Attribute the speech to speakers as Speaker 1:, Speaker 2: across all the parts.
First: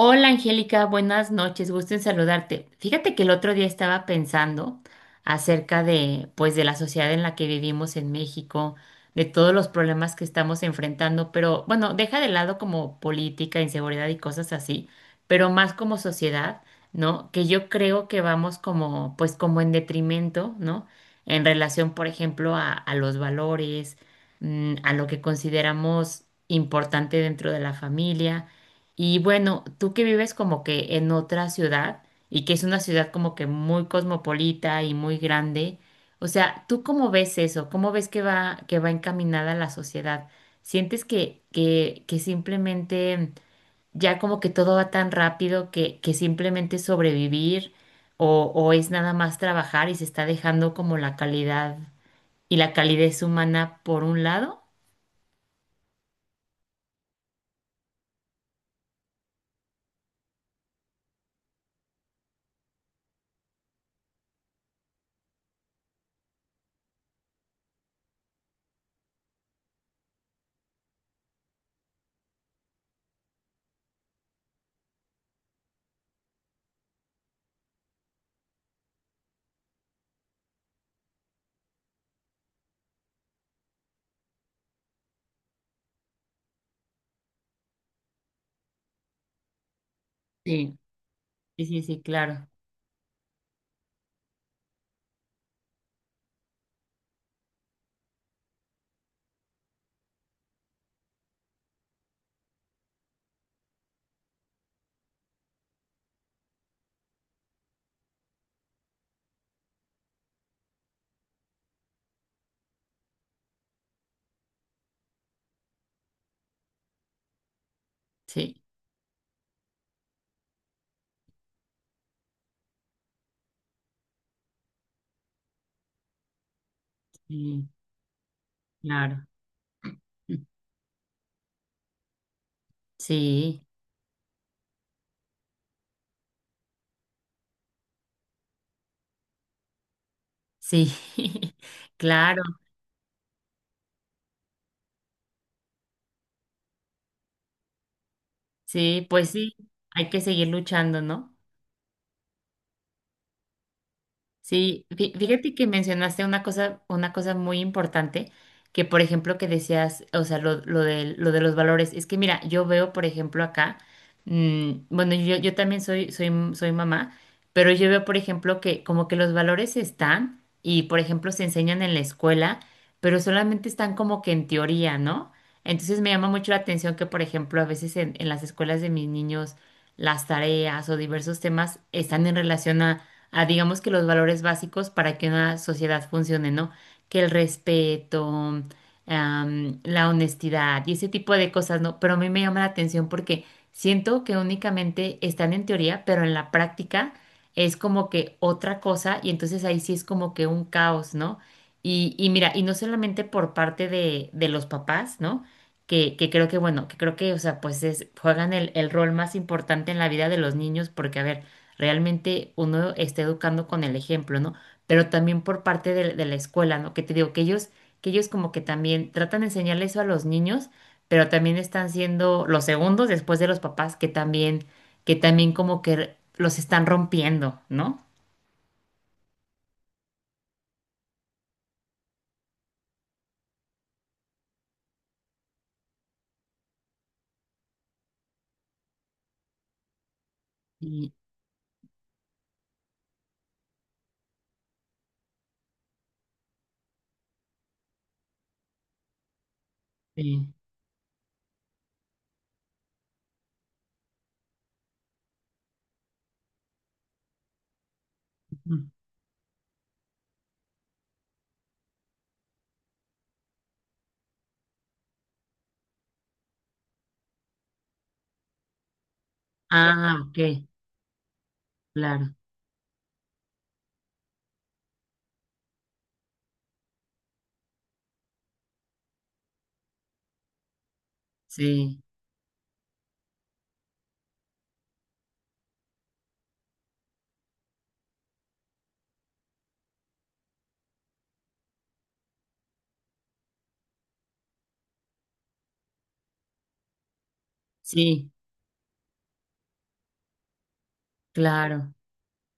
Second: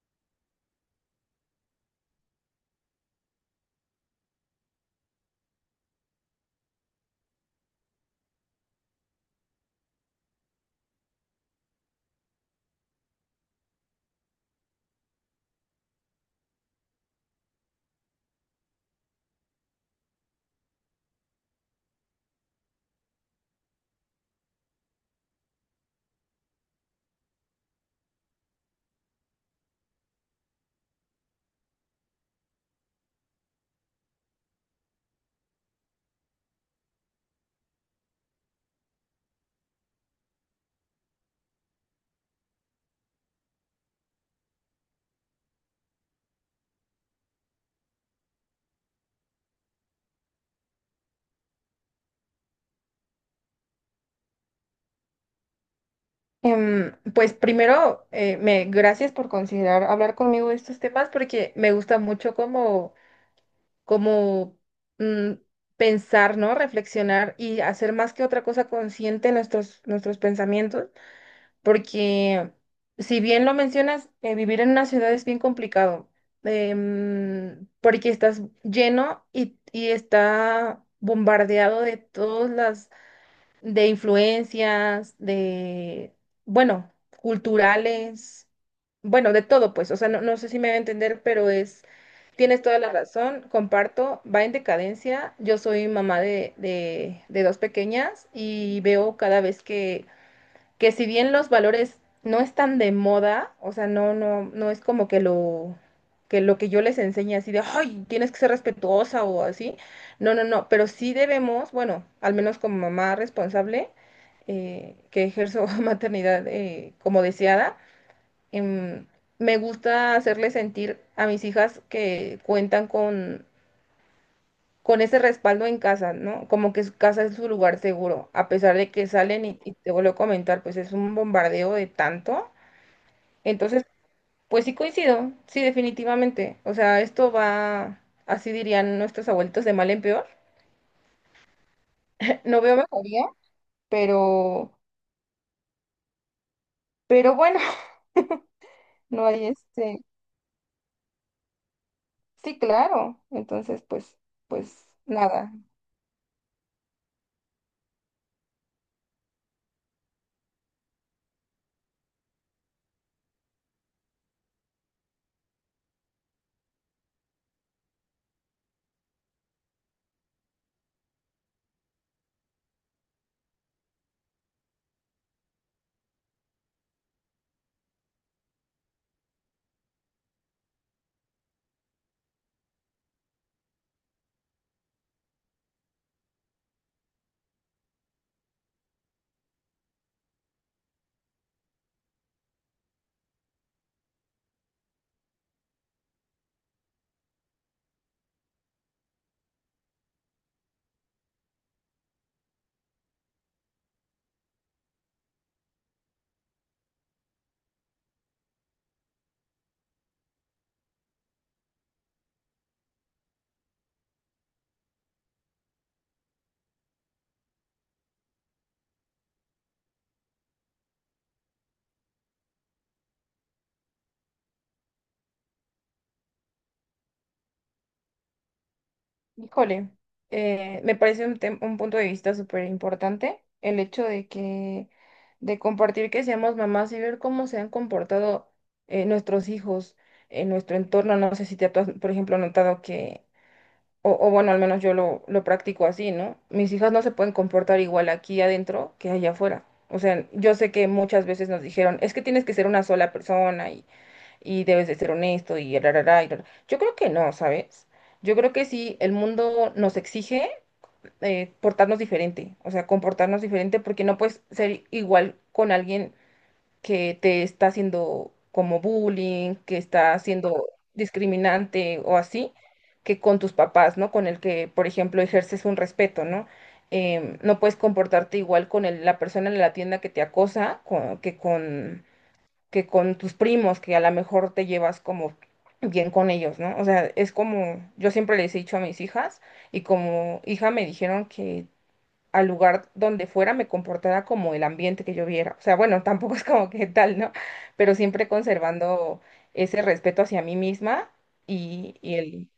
Speaker 1: Hola Angélica, buenas noches, gusto en saludarte. Fíjate que el otro día estaba pensando acerca de, pues, de la sociedad en la que vivimos en México, de todos los problemas que estamos enfrentando, pero bueno, deja de lado como política, inseguridad y cosas así, pero más como sociedad, ¿no? Que yo creo que vamos como, pues, como en detrimento, ¿no? En relación, por ejemplo, a los valores, a lo que consideramos importante dentro de la familia. Y bueno, tú que vives como que en otra ciudad y que es una ciudad como que muy cosmopolita y muy grande, o sea, ¿tú cómo ves eso? ¿Cómo ves que va encaminada la sociedad? ¿Sientes que simplemente ya como que todo va tan rápido que simplemente es sobrevivir o es nada más trabajar y se está dejando como la calidad y la calidez humana por un lado?
Speaker 2: Pues primero, gracias por considerar hablar conmigo de estos temas porque me gusta mucho como mm, pensar, ¿no? Reflexionar y hacer más que otra cosa consciente nuestros pensamientos, porque si bien lo mencionas, vivir en una ciudad es bien complicado, porque estás lleno y está bombardeado de todas las de influencias, de, bueno, culturales, bueno, de todo, pues, o sea, no, no sé si me va
Speaker 1: Sí,
Speaker 2: a entender, pero
Speaker 1: sí, sí,
Speaker 2: es,
Speaker 1: sí, claro.
Speaker 2: tienes toda la razón, comparto, va en decadencia. Yo soy mamá de dos pequeñas y veo cada vez que si bien los valores no están de moda, o sea, no, no, no es como que lo que yo les enseñe así de, ay, tienes que ser respetuosa o así. No, no, no, pero sí debemos, bueno, al menos como mamá responsable, que ejerzo maternidad como deseada,
Speaker 1: Sí,
Speaker 2: em, me gusta hacerles sentir a mis hijas que cuentan con ese respaldo en casa, ¿no? Como que su casa es su
Speaker 1: sí,
Speaker 2: lugar seguro, a pesar de que
Speaker 1: claro.
Speaker 2: salen y te vuelvo a comentar, pues es un bombardeo de tanto.
Speaker 1: Sí,
Speaker 2: Entonces, pues sí coincido, sí, definitivamente. O sea, esto va, así dirían nuestros abuelitos, de mal en peor.
Speaker 1: sí, claro,
Speaker 2: No veo mejoría, pero, pero bueno,
Speaker 1: sí,
Speaker 2: no
Speaker 1: pues
Speaker 2: hay
Speaker 1: sí,
Speaker 2: este.
Speaker 1: hay que seguir luchando, ¿no?
Speaker 2: Sí, claro. Entonces, pues,
Speaker 1: Sí,
Speaker 2: pues nada.
Speaker 1: fíjate que mencionaste una cosa muy importante, que por ejemplo que decías, o sea, lo de los valores. Es que mira, yo veo, por ejemplo, acá, bueno, yo también soy mamá, pero yo veo, por ejemplo, que como que los valores están y, por ejemplo, se enseñan en la escuela, pero solamente están como que en teoría, ¿no? Entonces me llama mucho la atención que, por ejemplo, a veces en las escuelas de mis niños, las tareas o diversos temas están en relación a digamos que los valores básicos para que una sociedad funcione, ¿no? Que el respeto, la honestidad y ese tipo de cosas, ¿no? Pero a mí me llama la atención porque siento que únicamente están en teoría, pero en la práctica es como que otra cosa y entonces ahí sí es como que un caos, ¿no? Y mira, y no solamente por parte de los papás, ¿no? Que creo que, bueno, que creo que, o sea, pues es, juegan el rol más importante en la vida de los niños porque, a ver, realmente uno está educando con el ejemplo, ¿no? Pero también por parte de la escuela, ¿no? Que te digo, que ellos como que también tratan de enseñar eso a los niños, pero también están siendo los segundos después de los papás que también como que los están rompiendo, ¿no?
Speaker 2: Híjole, me parece un, un punto de vista súper importante el hecho de que, de compartir que seamos mamás y ver cómo se han comportado nuestros hijos en nuestro
Speaker 1: Sí,
Speaker 2: entorno. No sé si te has, por ejemplo, notado que, o bueno, al menos yo lo practico así, ¿no? Mis hijas no se pueden comportar igual aquí adentro que allá afuera. O sea,
Speaker 1: sí.
Speaker 2: yo sé que muchas veces nos dijeron, es que tienes que ser una sola persona y debes de ser honesto y rarará, y rará. Yo creo que no, ¿sabes? Yo creo que
Speaker 1: Ujú.
Speaker 2: sí, el mundo nos exige portarnos diferente, o sea, comportarnos diferente porque no puedes ser igual con alguien que te está haciendo como bullying, que está
Speaker 1: Ah, ok,
Speaker 2: haciendo discriminante o
Speaker 1: claro,
Speaker 2: así, que con tus papás, ¿no? Con el que, por ejemplo, ejerces un respeto, ¿no? No puedes comportarte igual con la persona en la tienda que te acosa
Speaker 1: sí,
Speaker 2: que con tus primos, que a lo mejor te llevas como bien con ellos, ¿no? O sea, es como, yo siempre les he dicho a mis hijas y como hija me dijeron que al lugar donde fuera me comportara como el ambiente que yo viera. O sea, bueno, tampoco es como que tal, ¿no? Pero siempre
Speaker 1: sí,
Speaker 2: conservando ese respeto hacia mí misma
Speaker 1: claro.
Speaker 2: y, y el,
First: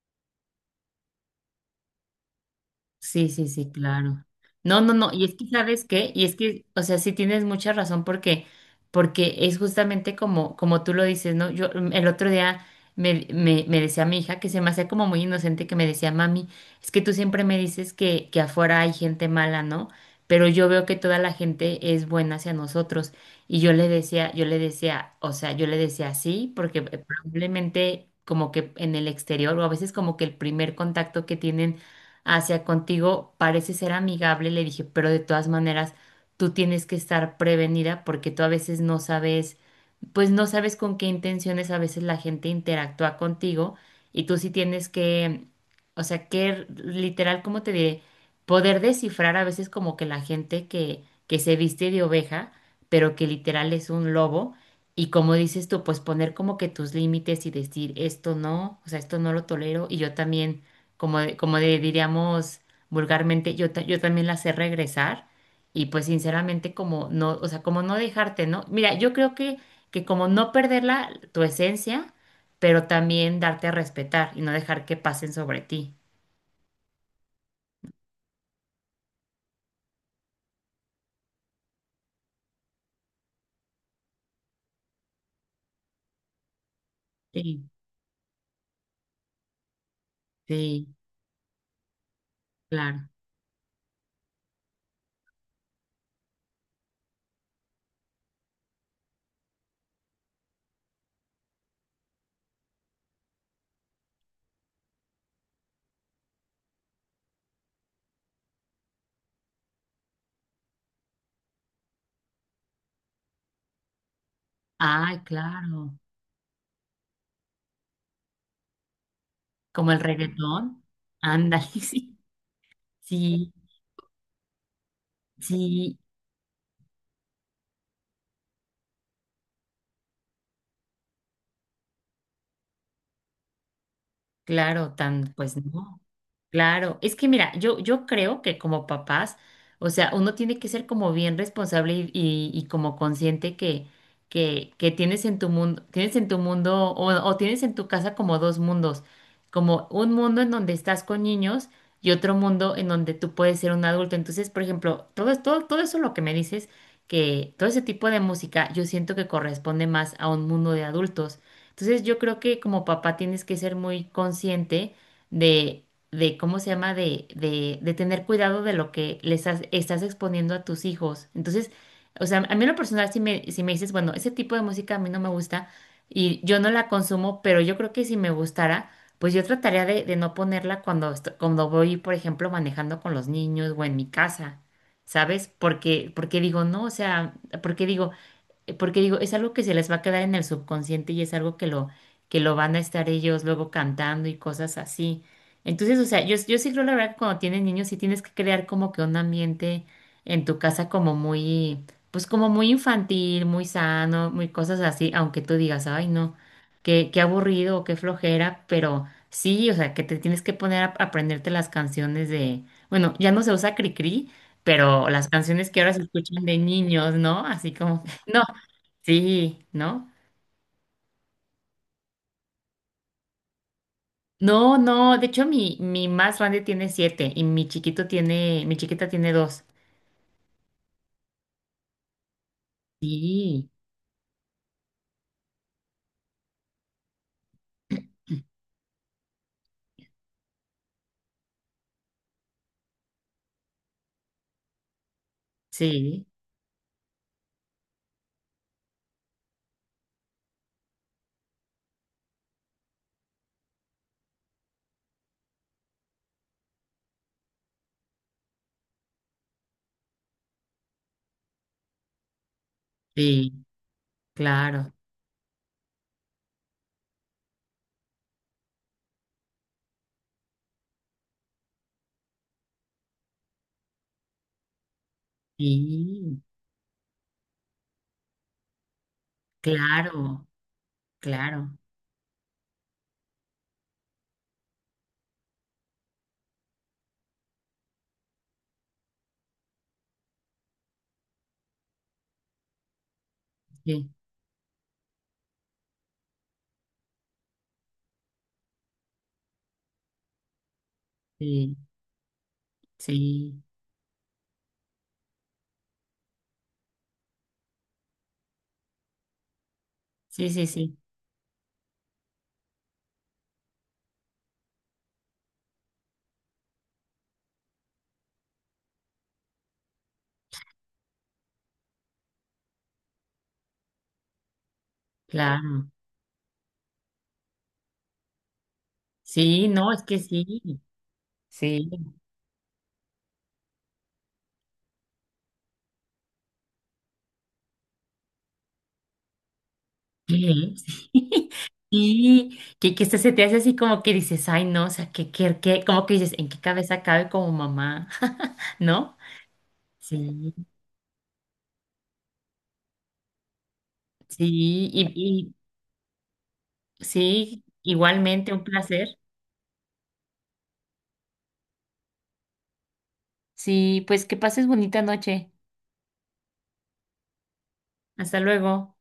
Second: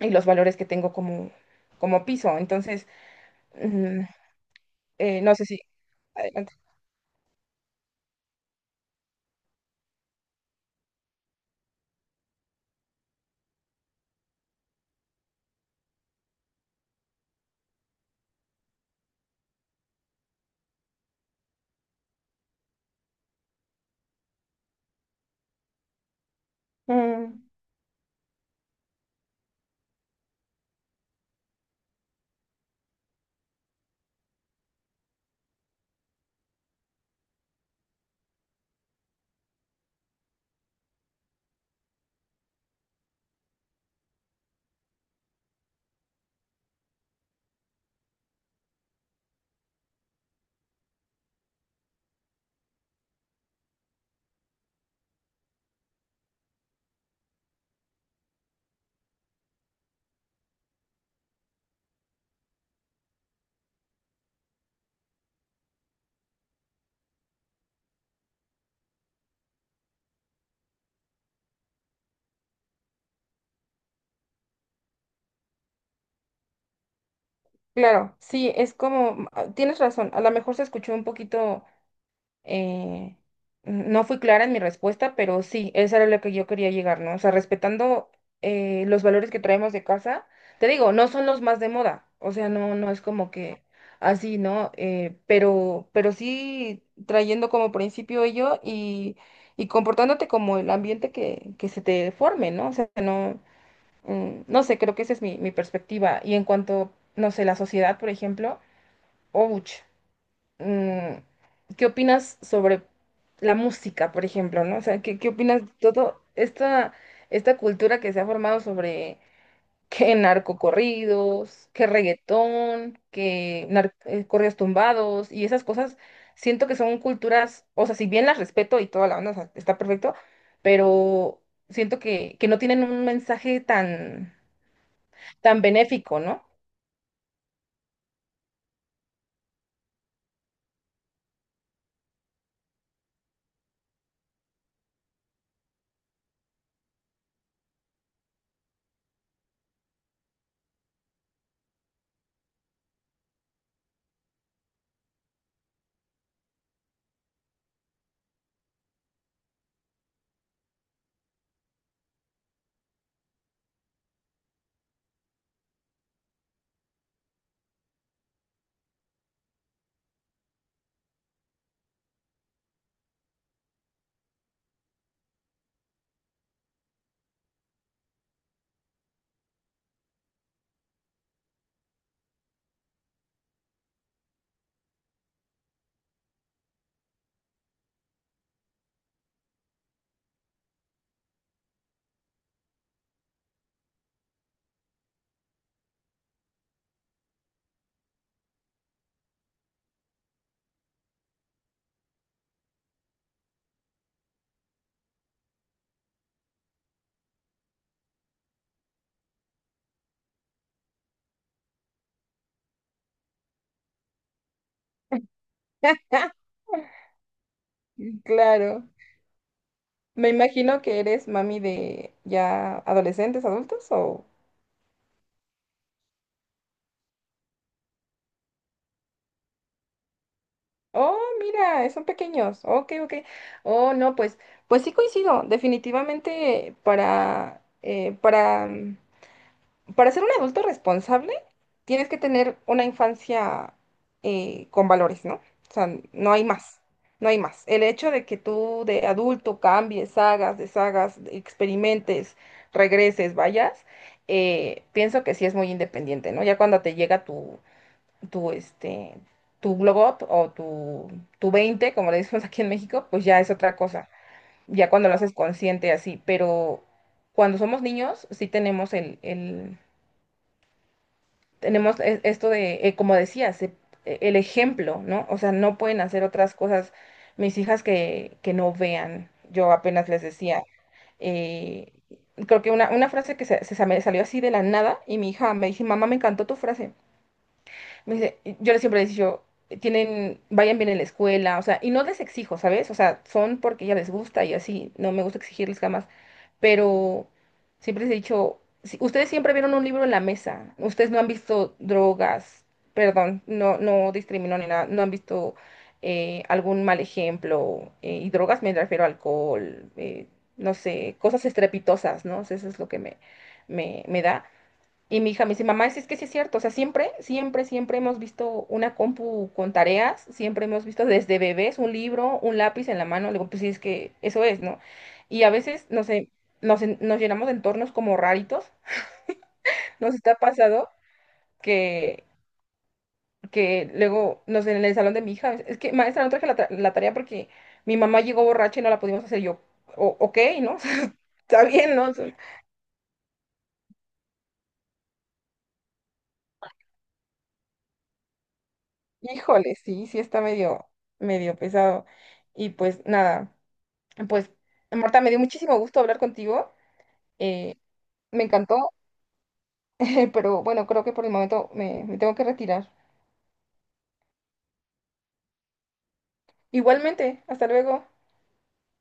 Speaker 2: y los valores que tengo como, como piso. Entonces,
Speaker 1: Sí, sí, sí,
Speaker 2: mm,
Speaker 1: claro. No, no, no, y
Speaker 2: no
Speaker 1: es
Speaker 2: sé
Speaker 1: que
Speaker 2: si...
Speaker 1: sabes qué, y es
Speaker 2: Adelante.
Speaker 1: que, o sea, sí tienes mucha razón porque, porque es justamente como, como tú lo dices, ¿no? Yo el otro día me decía mi hija que se me hacía como muy inocente que me decía, mami, es que tú siempre me dices que afuera hay gente mala, ¿no? Pero yo veo que toda la gente es buena hacia nosotros. Y yo le decía, yo le decía sí, porque
Speaker 2: Mm.
Speaker 1: probablemente como que en el exterior, o a veces como que el primer contacto que tienen hacia contigo, parece ser amigable, le dije, pero de todas maneras, tú tienes que estar prevenida porque tú a veces no sabes pues no sabes con qué intenciones a veces la gente interactúa contigo y tú sí tienes que, o sea, que literal, ¿cómo te diré? Poder descifrar a veces como que la gente que se viste de oveja, pero que literal es un lobo y como dices tú, pues poner como que tus límites y decir esto no, o sea, esto no lo tolero y yo también, como, diríamos vulgarmente, yo también la sé regresar. Y pues sinceramente como no, o sea, como no dejarte, ¿no? Mira, yo creo que como no perderla, tu esencia, pero también darte a respetar y no dejar que pasen sobre ti.
Speaker 2: Claro, sí, es como, ah, tienes razón, a lo mejor se escuchó un poquito, eh, no fui clara en mi respuesta, pero sí, eso era lo que yo quería llegar, ¿no? O sea,
Speaker 1: Sí,
Speaker 2: respetando los valores que traemos de casa, te
Speaker 1: sí,
Speaker 2: digo, no son los más de moda, o sea, no, no es
Speaker 1: claro.
Speaker 2: como que así, ¿no? Pero sí trayendo como principio ello y comportándote como el ambiente que se te forme, ¿no? O sea, no. No sé, creo que esa es mi, mi perspectiva. Y en cuanto, no sé, la sociedad, por ejemplo, ouch, mm, ¿qué opinas sobre la música, por ejemplo, ¿no? O sea, ¿qué,
Speaker 1: Ay,
Speaker 2: qué opinas de
Speaker 1: claro.
Speaker 2: todo esta, esta cultura que se ha formado sobre
Speaker 1: Como el
Speaker 2: qué
Speaker 1: reggaetón. Ándale,
Speaker 2: narcocorridos, qué
Speaker 1: sí.
Speaker 2: reggaetón,
Speaker 1: Sí,
Speaker 2: qué corridos tumbados y esas cosas?
Speaker 1: sí,
Speaker 2: Siento que son culturas, o sea, si bien las respeto y toda la onda, o sea, está perfecto, pero siento que no tienen un mensaje tan
Speaker 1: claro, tan, pues
Speaker 2: tan
Speaker 1: no.
Speaker 2: benéfico, ¿no?
Speaker 1: Claro, es que mira, yo creo que como papás, o sea, uno tiene que ser como bien responsable y, y como consciente que tienes en tu mundo, tienes en tu mundo o tienes en tu casa como dos mundos, como un mundo en donde estás con niños y otro mundo en donde tú puedes ser un adulto. Entonces, por ejemplo, todo eso lo que me dices, que todo ese tipo de música, yo siento que corresponde más a un mundo de adultos. Entonces, yo creo que como papá tienes que ser muy consciente de cómo se llama, de tener cuidado de lo que estás exponiendo a tus hijos. Entonces, o sea, a mí en lo personal, si me dices, bueno, ese tipo de música a mí no me gusta y yo no la consumo, pero yo creo que si me gustara, pues yo trataría de no ponerla cuando, cuando voy, por ejemplo, manejando con los niños o en mi casa. ¿Sabes? Porque, porque digo, no, o sea, porque digo, es algo que se les va a quedar en el subconsciente y es algo que lo van a estar ellos luego cantando y cosas así. Entonces, o sea, yo sí creo la verdad que cuando tienes niños sí tienes que crear como que un ambiente en tu casa como muy, pues como muy infantil, muy sano, muy cosas así, aunque tú digas, ay no, qué aburrido o qué flojera, pero sí, o sea, que te tienes que poner a aprenderte las canciones de, bueno, ya no se usa Cricri, pero las canciones que ahora se escuchan de niños, ¿no? Así como... No,
Speaker 2: Claro.
Speaker 1: sí, ¿no?
Speaker 2: Me imagino que eres mami de ya adolescentes, adultos o...
Speaker 1: No, no, de hecho mi más grande tiene siete y mi chiquita tiene dos.
Speaker 2: Oh, mira, son pequeños. Ok, ok.
Speaker 1: Sí,
Speaker 2: Oh, no, pues, pues sí coincido. Definitivamente para para ser un adulto responsable, tienes que tener una infancia con valores, ¿no? O sea,
Speaker 1: sí,
Speaker 2: no hay más, no hay más. El hecho de que tú de adulto cambies, hagas, deshagas, experimentes, regreses, vayas, pienso que sí es muy independiente, ¿no? Ya cuando te llega tu, este, tu glow up o tu 20, como le decimos aquí en México, pues ya es
Speaker 1: sí,
Speaker 2: otra cosa. Ya
Speaker 1: claro,
Speaker 2: cuando lo haces consciente así, pero cuando somos niños sí tenemos esto de, como decías, el ejemplo, ¿no? O sea, no pueden hacer
Speaker 1: sí,
Speaker 2: otras cosas mis hijas que no vean. Yo apenas les
Speaker 1: claro,
Speaker 2: decía,
Speaker 1: claro,
Speaker 2: eh, creo que una frase que se, me salió así de la nada y mi hija me dice, mamá, me encantó tu frase. Me dice, yo les siempre les digo, tienen, vayan bien en la escuela, o sea, y no les exijo, ¿sabes? O sea, son porque ya
Speaker 1: sí,
Speaker 2: les gusta y así, no me gusta exigirles jamás pero siempre les he dicho, ustedes siempre vieron un libro en la mesa, ustedes no han visto
Speaker 1: sí,
Speaker 2: drogas, perdón,
Speaker 1: sí,
Speaker 2: no, no discrimino ni nada, no han visto algún mal ejemplo, y drogas me refiero a alcohol,
Speaker 1: sí, sí,
Speaker 2: no
Speaker 1: sí,
Speaker 2: sé, cosas estrepitosas, ¿no? O sea, eso es lo que me da. Y mi hija me dice, mamá, es que sí es cierto, o sea, siempre, siempre, siempre hemos visto una compu con tareas, siempre hemos visto desde bebés un libro, un lápiz en la mano, le digo, pues sí, es que eso es, ¿no? Y a veces,
Speaker 1: claro.
Speaker 2: no sé, nos llenamos de entornos como raritos,
Speaker 1: Sí, no, es
Speaker 2: nos
Speaker 1: que
Speaker 2: está
Speaker 1: sí,
Speaker 2: pasado
Speaker 1: sí,
Speaker 2: que, que luego, no sé, en el salón de mi hija, es que maestra, no traje la tarea porque mi mamá llegó borracha y no la pudimos hacer. Y yo, o, ok,
Speaker 1: ¿qué?
Speaker 2: ¿no? Está bien, ¿no? O sea,
Speaker 1: sí, que este se te hace así como que dices, ay, no, o sea, que, como que dices, ¿en qué cabeza cabe como mamá? ¿No?
Speaker 2: híjole, sí, sí está
Speaker 1: Sí,
Speaker 2: medio, medio pesado. Y pues nada. Pues,
Speaker 1: sí,
Speaker 2: Marta, me dio muchísimo gusto hablar contigo.
Speaker 1: y sí,
Speaker 2: eh, Me
Speaker 1: igualmente un
Speaker 2: encantó,
Speaker 1: placer.
Speaker 2: pero bueno, creo que por el momento me tengo que retirar.
Speaker 1: Sí, pues que pases bonita noche.
Speaker 2: Igualmente, hasta luego.
Speaker 1: Hasta luego.